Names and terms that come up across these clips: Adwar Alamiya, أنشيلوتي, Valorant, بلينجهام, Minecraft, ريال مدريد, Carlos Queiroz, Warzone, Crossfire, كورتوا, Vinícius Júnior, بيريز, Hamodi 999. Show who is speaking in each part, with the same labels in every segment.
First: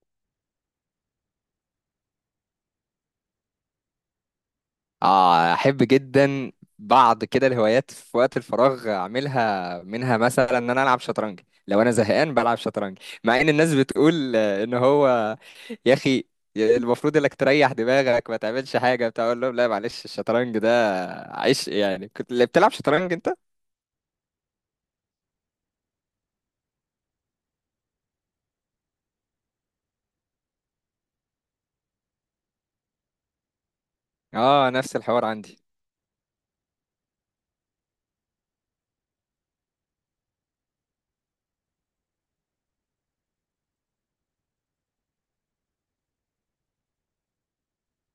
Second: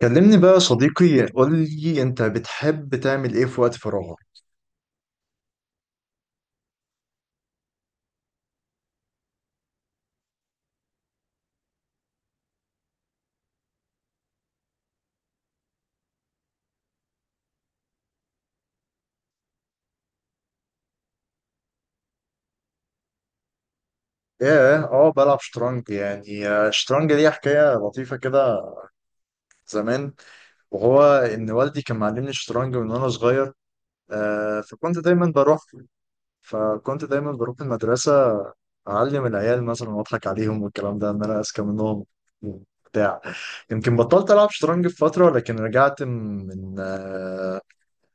Speaker 1: كلمني بقى يا صديقي، قول لي انت بتحب تعمل ايه في وقت فراغك؟
Speaker 2: اه، احب جدا. بعض كده الهوايات في وقت الفراغ اعملها، منها مثلا ان انا العب شطرنج. لو انا زهقان بلعب شطرنج. مع ان الناس بتقول ان هو، يا اخي، المفروض انك تريح دماغك ما تعملش حاجه بتاع. اقول لهم لا، معلش الشطرنج ده عيش. يعني كنت اللي بتلعب شطرنج انت؟
Speaker 1: ايه، اه بلعب شطرنج يعني. الشطرنج ليه حكايه لطيفه كده زمان. وهو ان والدي كان معلمني الشطرنج من وانا صغير. آه،
Speaker 2: اه، نفس الحوار عندي.
Speaker 1: فكنت دايما بروح المدرسه، اعلم العيال مثلا واضحك عليهم والكلام ده، ان انا اذكى منهم بتاع. يمكن بطلت العب شطرنج في فتره، لكن رجعت من آه،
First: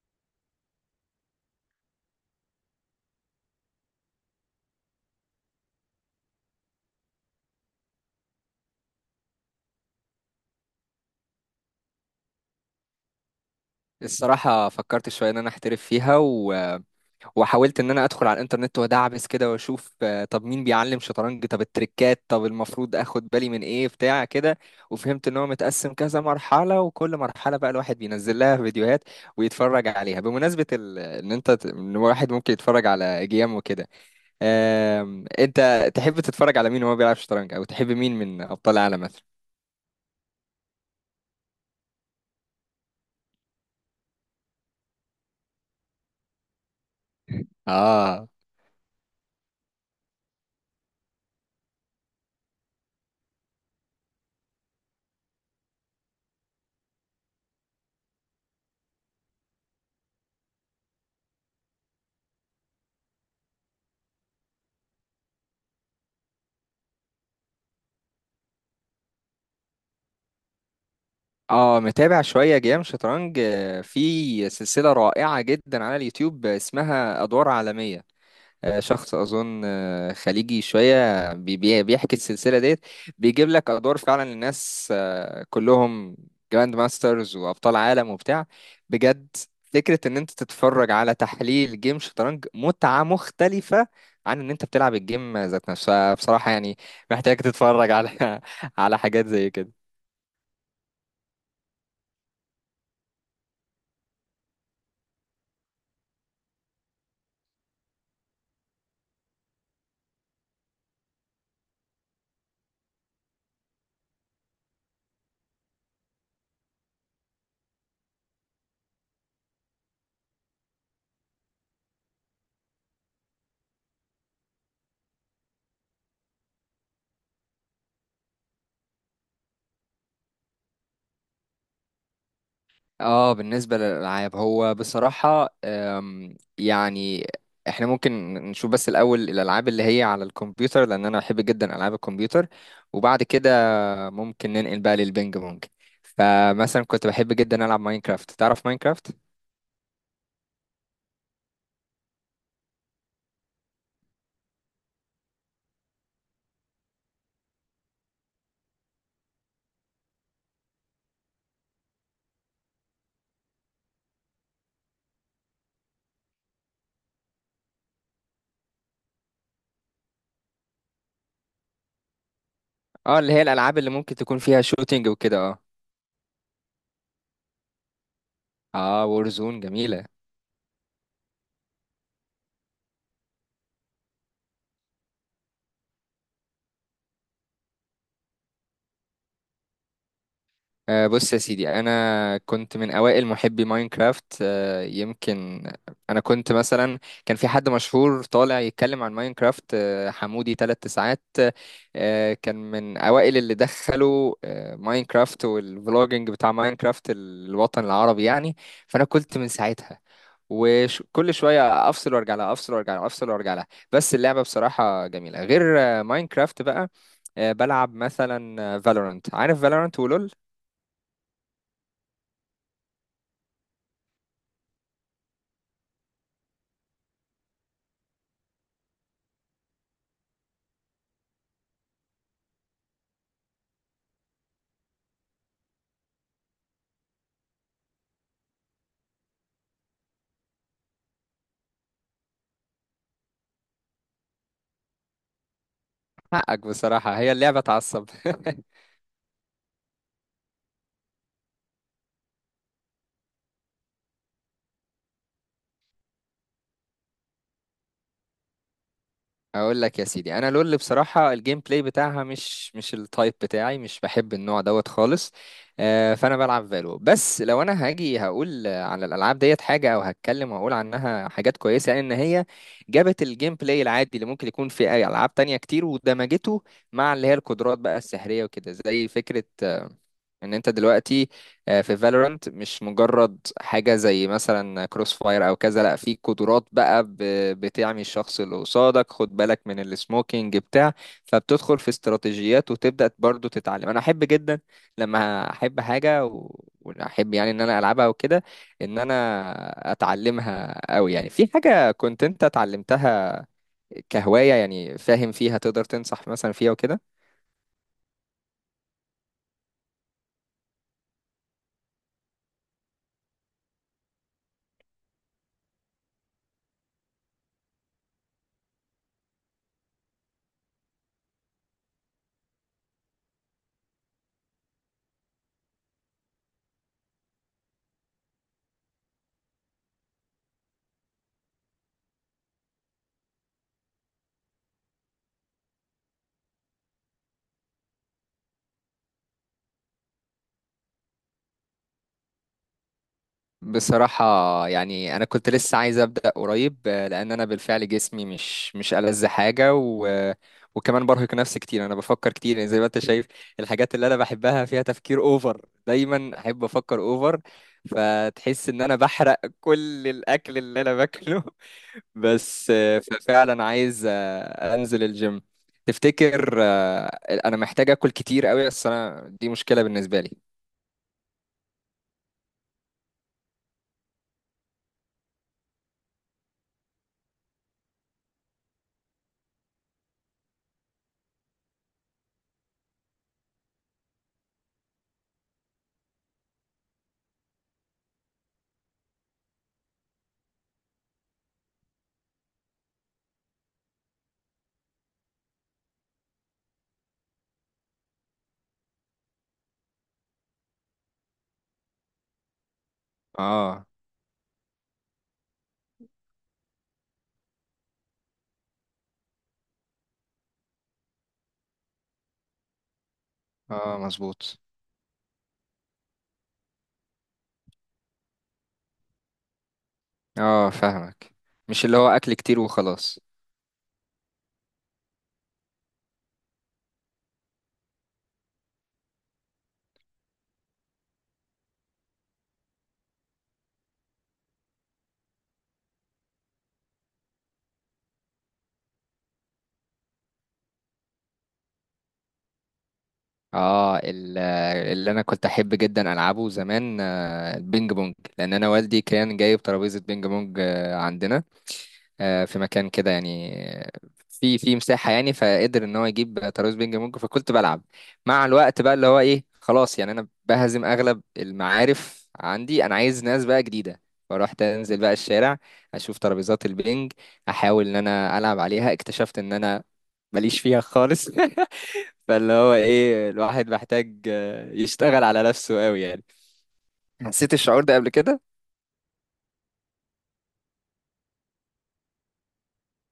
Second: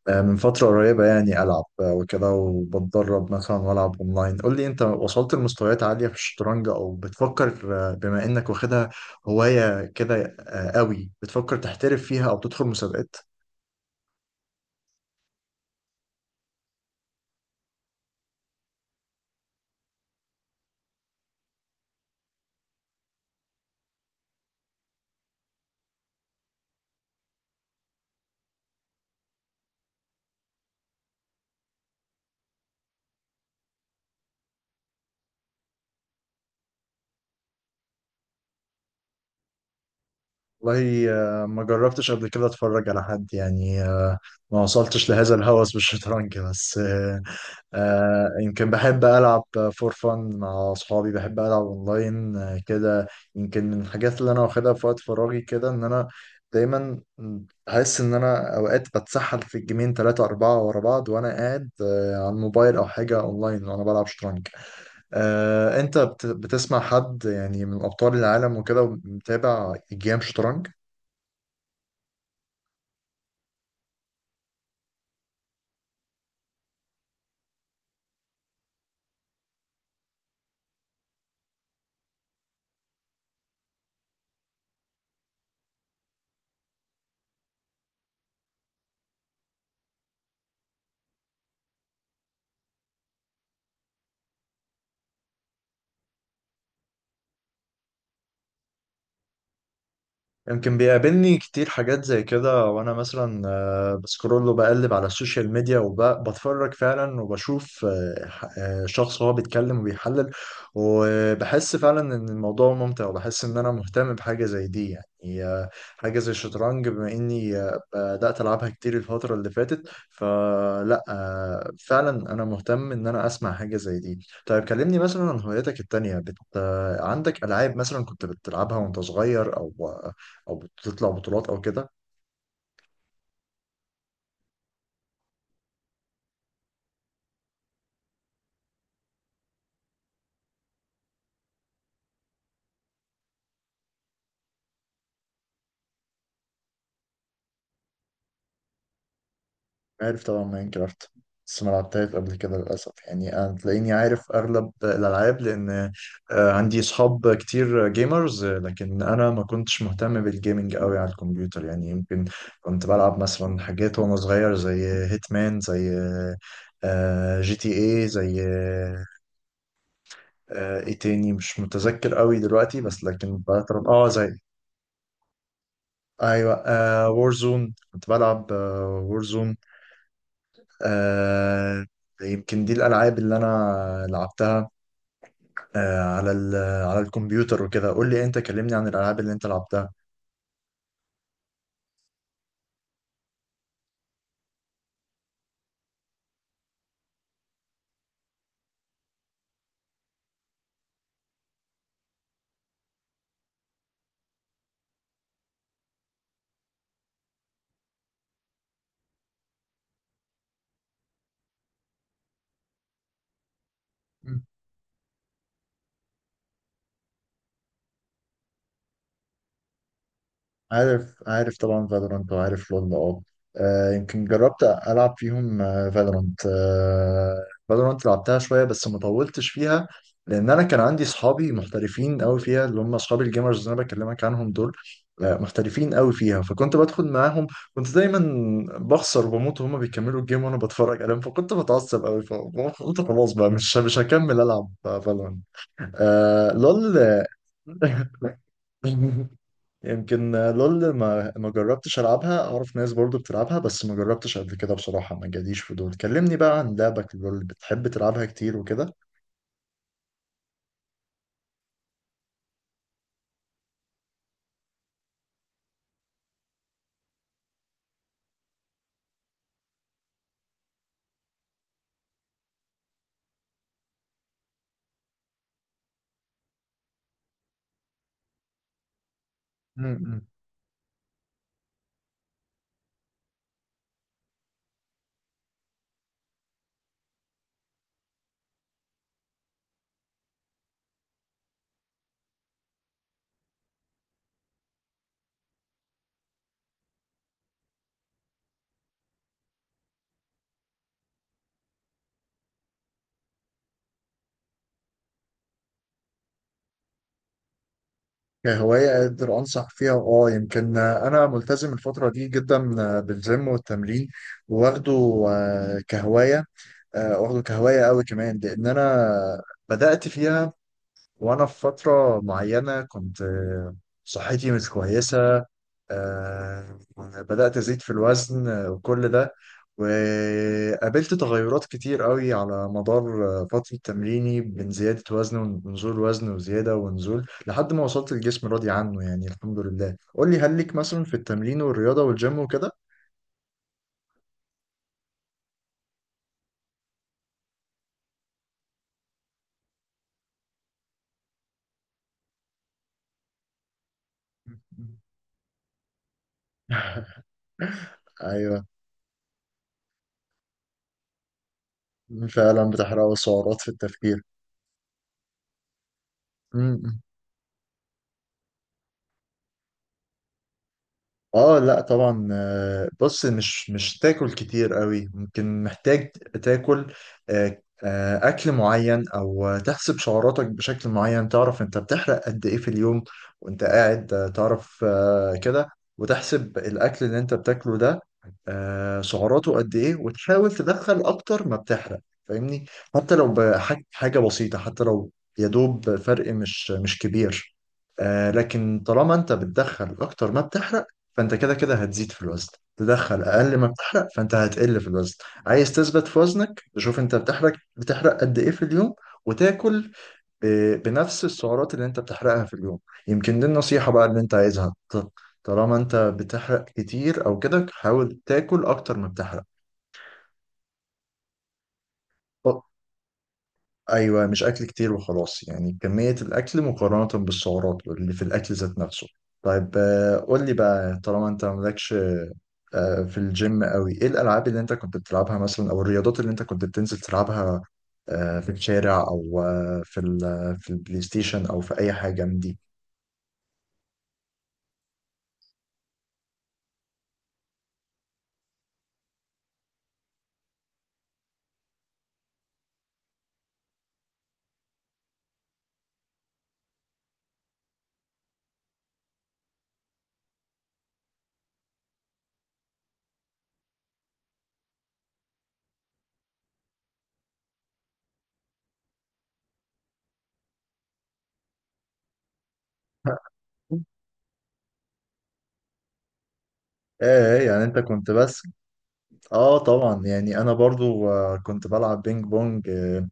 Speaker 1: آه، من فترة قريبة يعني ألعب، وكده، وبتدرب مثلا وألعب أونلاين. قول لي أنت وصلت لمستويات عالية في الشطرنج أو بتفكر، بما إنك واخدها هواية كده قوي، بتفكر تحترف فيها أو تدخل مسابقات؟
Speaker 2: الصراحه فكرت شويه ان انا احترف فيها وحاولت ان انا ادخل على الانترنت وادعبس كده واشوف. طب مين بيعلم شطرنج، طب التريكات، طب المفروض اخد بالي من ايه بتاع كده. وفهمت ان هو متقسم كذا مرحلة، وكل مرحلة بقى الواحد بينزل لها فيديوهات ويتفرج عليها. بمناسبة ال... ان انت ت- ان الواحد ممكن يتفرج على جيم وكده. انت تحب تتفرج على مين وهو بيلعب شطرنج، او تحب مين من ابطال العالم مثلا؟
Speaker 1: والله ما جربتش قبل كده أتفرج على حد يعني. ما وصلتش لهذا الهوس بالشطرنج، بس
Speaker 2: اه،
Speaker 1: يمكن بحب ألعب فور فن مع أصحابي، بحب ألعب أونلاين آه كده. يمكن من الحاجات اللي أنا واخدها في وقت فراغي كده، إن أنا دايما أحس إن أنا أوقات بتسحل في الجيمين تلاتة أربعة ورا بعض، وأنا قاعد على الموبايل أو حاجة أونلاين، وأنا بلعب شطرنج. آه، بتسمع حد يعني من أبطال العالم وكده، متابع جيم شطرنج؟
Speaker 2: اه، متابع شوية جيم شطرنج. في سلسلة رائعة جدا على اليوتيوب اسمها أدوار عالمية. شخص اظن خليجي شويه بيحكي السلسله ديت. بيجيب لك ادوار فعلا الناس كلهم جراند ماسترز وابطال عالم وبتاع. بجد فكره ان انت تتفرج على تحليل جيم شطرنج متعه مختلفه عن ان انت بتلعب الجيم ذات نفسها بصراحه يعني. محتاج تتفرج على على حاجات زي كده.
Speaker 1: يمكن بيقابلني كتير حاجات زي كده، وانا مثلا بسكرول وبقلب على السوشيال ميديا وبتفرج فعلا، وبشوف شخص وهو بيتكلم وبيحلل، وبحس فعلا ان الموضوع ممتع، وبحس ان انا مهتم بحاجة زي دي يعني. حاجة زي الشطرنج، بما اني بدأت العبها كتير الفترة اللي فاتت، فلا فعلا انا مهتم ان انا اسمع حاجة زي دي. طيب كلمني مثلا عن هواياتك التانية، بت... آه، عندك ألعاب مثلا كنت بتلعبها وانت صغير، او او بتطلع بطولات او كده؟
Speaker 2: اه، بالنسبة للألعاب هو بصراحة يعني احنا ممكن نشوف بس الأول الألعاب اللي هي على الكمبيوتر، لأن أنا بحب جدا ألعاب الكمبيوتر. وبعد كده ممكن ننقل بقى للبينج بونج. فمثلا كنت بحب جدا ألعب ماينكرافت. تعرف ماينكرافت؟
Speaker 1: عارف طبعا ماين كرافت، بس ما لعبتهاش قبل كده للاسف. يعني انا تلاقيني عارف اغلب الالعاب، لان عندي اصحاب كتير جيمرز، لكن انا ما كنتش مهتم بالجيمنج قوي على الكمبيوتر يعني. يمكن كنت بلعب مثلا حاجات وانا صغير زي هيتمان، زي جي تي اي، زي ايه تاني مش متذكر قوي دلوقتي، بس
Speaker 2: اه، اللي
Speaker 1: لكن
Speaker 2: هي الألعاب
Speaker 1: بطلب
Speaker 2: اللي
Speaker 1: اه
Speaker 2: ممكن
Speaker 1: زي،
Speaker 2: تكون فيها شوتينج وكده. اه،
Speaker 1: ايوه وورزون كنت بلعب.
Speaker 2: اه،
Speaker 1: وورزون
Speaker 2: وورزون جميلة.
Speaker 1: آه. يمكن دي الألعاب اللي أنا لعبتها على الكمبيوتر وكده. قول لي أنت، كلمني عن الألعاب اللي أنت لعبتها.
Speaker 2: بص يا سيدي انا كنت من اوائل محبي ماينكرافت. يمكن انا كنت مثلا، كان في حد مشهور طالع يتكلم عن ماينكرافت، حمودي 999. كان من اوائل اللي دخلوا ماينكرافت والفلوجينج بتاع ماينكرافت الوطن العربي يعني. فانا كنت من ساعتها، وكل شويه افصل وارجع لها، افصل وارجع لها، افصل وارجع لها. بس اللعبه بصراحه جميله. غير ماينكرافت بقى، بلعب مثلا فالورانت. عارف فالورانت ولول؟
Speaker 1: عارف طبعا فالورانت، وعارف لول، اه. يمكن جربت العب فيهم. فالورانت، فالورانت لعبتها شويه بس ما طولتش فيها، لان انا كان عندي اصحابي محترفين قوي فيها، اللي هم اصحابي الجيمرز اللي انا بكلمك عنهم دول. محترفين قوي فيها، فكنت بدخل معاهم. كنت دايما بخسر وبموت، وهم بيكملوا الجيم وانا بتفرج عليهم، فكنت بتعصب قوي، فقلت خلاص بقى مش هكمل العب فالورانت. آه
Speaker 2: حقك
Speaker 1: لول.
Speaker 2: بصراحة، هي اللعبة تعصب.
Speaker 1: يمكن لول ما جربتش العبها، اعرف ناس برضو بتلعبها، بس ما جربتش قبل كده بصراحة، ما جاليش فضول. كلمني بقى عن لعبك لول، بتحب تلعبها كتير وكده؟
Speaker 2: اقول لك يا سيدي، انا لول بصراحه الجيم بلاي بتاعها مش التايب بتاعي، مش بحب النوع دوت خالص. فانا بلعب فالو. بس لو انا هاجي هقول على الالعاب ديت حاجه او هتكلم واقول عنها حاجات كويسه، يعني ان هي جابت الجيم بلاي العادي اللي ممكن يكون في اي العاب تانية كتير ودمجته مع اللي هي القدرات بقى السحريه وكده. زي فكره
Speaker 1: م-
Speaker 2: ان انت دلوقتي في فالورانت مش مجرد حاجه زي مثلا كروس فاير او كذا، لا في قدرات بقى بتعمي الشخص اللي قصادك. خد بالك من السموكينج بتاع. فبتدخل في استراتيجيات وتبدا برضو تتعلم. انا احب جدا لما احب حاجه واحب يعني ان انا العبها وكده، ان انا اتعلمها قوي. يعني في حاجه كنت انت اتعلمتها كهوايه يعني فاهم فيها، تقدر تنصح مثلا فيها وكده؟
Speaker 1: كهواية أقدر أنصح فيها، أه. يمكن أنا ملتزم الفترة دي جدا بالجيم والتمرين، واخده كهواية، واخده كهواية أوي كمان، لأن أنا بدأت فيها وأنا في فترة معينة كنت صحتي مش كويسة. آه، بدأت أزيد في الوزن، وكل ده، وقابلت تغيرات كتير قوي على مدار فترة تمريني، بين زيادة وزن ونزول وزن، وزيادة ونزول، لحد ما وصلت الجسم راضي عنه يعني، الحمد لله. قول لي هل ليك مثلا في التمرين والرياضة والجيم وكده؟
Speaker 2: بصراحة يعني أنا كنت لسه عايز أبدأ قريب، لأن أنا بالفعل جسمي مش ألذ حاجة و... آه، وكمان برهق نفسي كتير. أنا بفكر كتير يعني زي ما أنت شايف. الحاجات اللي أنا بحبها فيها تفكير أوفر، دايما أحب أفكر أوفر.
Speaker 1: أيوه،
Speaker 2: فتحس إن أنا بحرق كل الأكل اللي أنا باكله.
Speaker 1: فعلا
Speaker 2: بس
Speaker 1: بتحرق سعرات
Speaker 2: ففعلا
Speaker 1: في
Speaker 2: عايز
Speaker 1: التفكير.
Speaker 2: أنزل الجيم. تفتكر أنا محتاج أكل كتير أوي؟ بس أنا دي مشكلة بالنسبة لي.
Speaker 1: اه لا طبعا. بص، مش تاكل كتير قوي. ممكن محتاج تاكل اكل معين، او تحسب سعراتك بشكل معين. تعرف انت بتحرق قد ايه في اليوم وانت قاعد، تعرف كده، وتحسب الاكل اللي انت بتاكله ده سعراته قد ايه، وتحاول تدخل اكتر ما بتحرق، فاهمني؟ حتى لو بحاجة حاجة بسيطة، حتى لو يا دوب فرق مش كبير. آه، لكن طالما انت بتدخل اكتر ما بتحرق، فانت كده كده هتزيد في الوزن. تدخل اقل ما
Speaker 2: آه،
Speaker 1: بتحرق، فانت هتقل في الوزن. عايز تثبت في وزنك، تشوف انت بتحرق قد ايه في اليوم، وتاكل بنفس السعرات اللي انت بتحرقها في اليوم. يمكن دي النصيحة
Speaker 2: آه،
Speaker 1: بقى اللي انت
Speaker 2: مظبوط.
Speaker 1: عايزها. طالما انت بتحرق كتير او كده، حاول تاكل اكتر ما بتحرق.
Speaker 2: اه، فاهمك. مش اللي هو اكل كتير
Speaker 1: أو-
Speaker 2: وخلاص.
Speaker 1: ايوه، مش اكل كتير وخلاص، يعني كمية الاكل مقارنة بالسعرات اللي في الاكل ذات نفسه. طيب قول لي بقى، طالما انت مالكش في الجيم قوي، ايه الالعاب اللي انت كنت بتلعبها مثلا، او الرياضات اللي انت كنت بتنزل تلعبها في الشارع، او في البلاي ستيشن، او في اي حاجه من دي؟
Speaker 2: اه، اللي انا كنت احب جدا العبه زمان البينج بونج، لان انا والدي كان جايب ترابيزه بينج بونج عندنا في مكان كده يعني، آه، في مساحة يعني، فقدر ان هو يجيب ترابيز بينج بونج فكنت بلعب. مع الوقت بقى اللي هو ايه، خلاص يعني انا بهزم اغلب المعارف عندي، انا عايز ناس بقى جديدة. فروحت انزل بقى الشارع اشوف ترابيزات البينج، احاول ان انا العب عليها. اكتشفت ان انا ماليش فيها خالص. فاللي هو ايه، الواحد محتاج يشتغل على نفسه قوي يعني.
Speaker 1: ايه إيه،
Speaker 2: حسيت
Speaker 1: يعني انت
Speaker 2: الشعور ده قبل
Speaker 1: كنت بس.
Speaker 2: كده؟
Speaker 1: اه طبعا، يعني انا برضو كنت بلعب بينج بونج، آه،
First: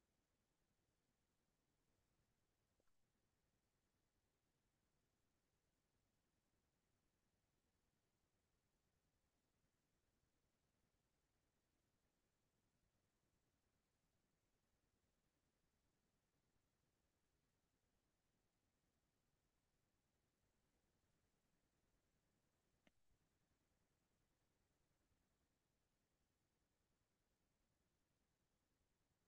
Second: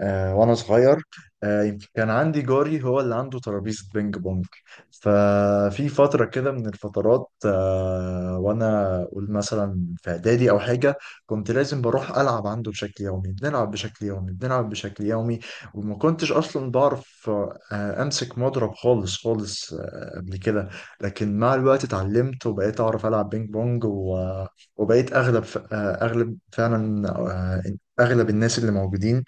Speaker 1: آه، وانا صغير. يمكن كان عندي جاري هو اللي عنده ترابيزه بينج بونج، ففي فتره كده من الفترات وانا اقول مثلا في اعدادي او حاجه، كنت لازم بروح العب عنده بشكل يومي، بنلعب بشكل يومي، بنلعب بشكل يومي. وما كنتش اصلا بعرف امسك مضرب خالص قبل كده. لكن مع الوقت اتعلمت، وبقيت اعرف العب بينج بونج، وبقيت اغلب ف- آه، اغلب فعلا آه، اغلب الناس اللي موجودين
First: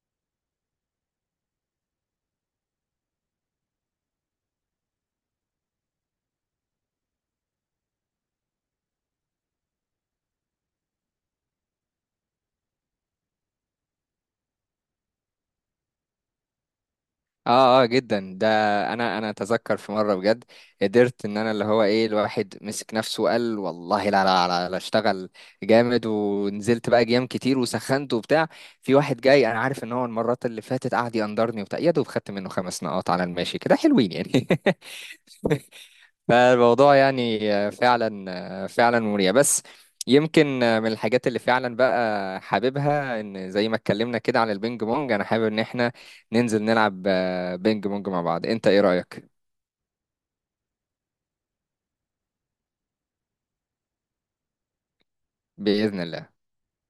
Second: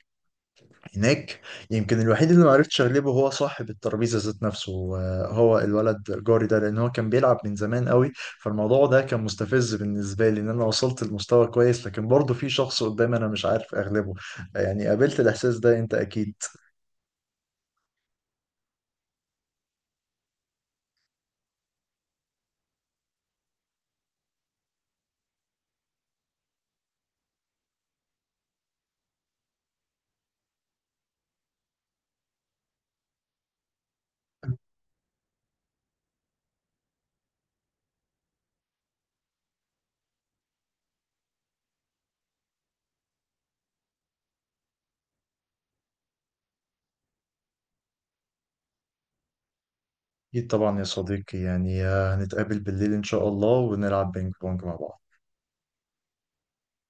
Speaker 1: هناك. يمكن الوحيد اللي ما عرفتش اغلبه هو صاحب الترابيزه ذات نفسه، هو الولد جاري ده، لان هو كان بيلعب من زمان قوي. فالموضوع ده كان مستفز بالنسبه لي، ان انا وصلت لمستوى كويس لكن برضه في شخص قدامي انا مش عارف اغلبه. يعني قابلت الاحساس ده انت اكيد.
Speaker 2: اه، اه، جدا ده. انا اتذكر في مره بجد قدرت ان انا اللي هو ايه الواحد مسك نفسه وقال والله لا، لا، لا، لا اشتغل جامد. ونزلت بقى جيام كتير وسخنت وبتاع. في واحد جاي انا عارف ان هو المرات اللي فاتت قعد يقندرني وبتاع، يا دوب خدت منه 5 نقاط على الماشي كده حلوين يعني. فالموضوع يعني فعلا فعلا مريع. بس يمكن من الحاجات اللي فعلا بقى حاببها، ان زي ما اتكلمنا كده عن البينج بونج، انا حابب ان احنا ننزل نلعب بينج بونج مع بعض. انت ايه رأيك؟
Speaker 1: اكيد طبعا يا صديقي. يعني هنتقابل بالليل ان شاء الله، ونلعب بينج بونج مع بعض.
Speaker 2: بإذن الله.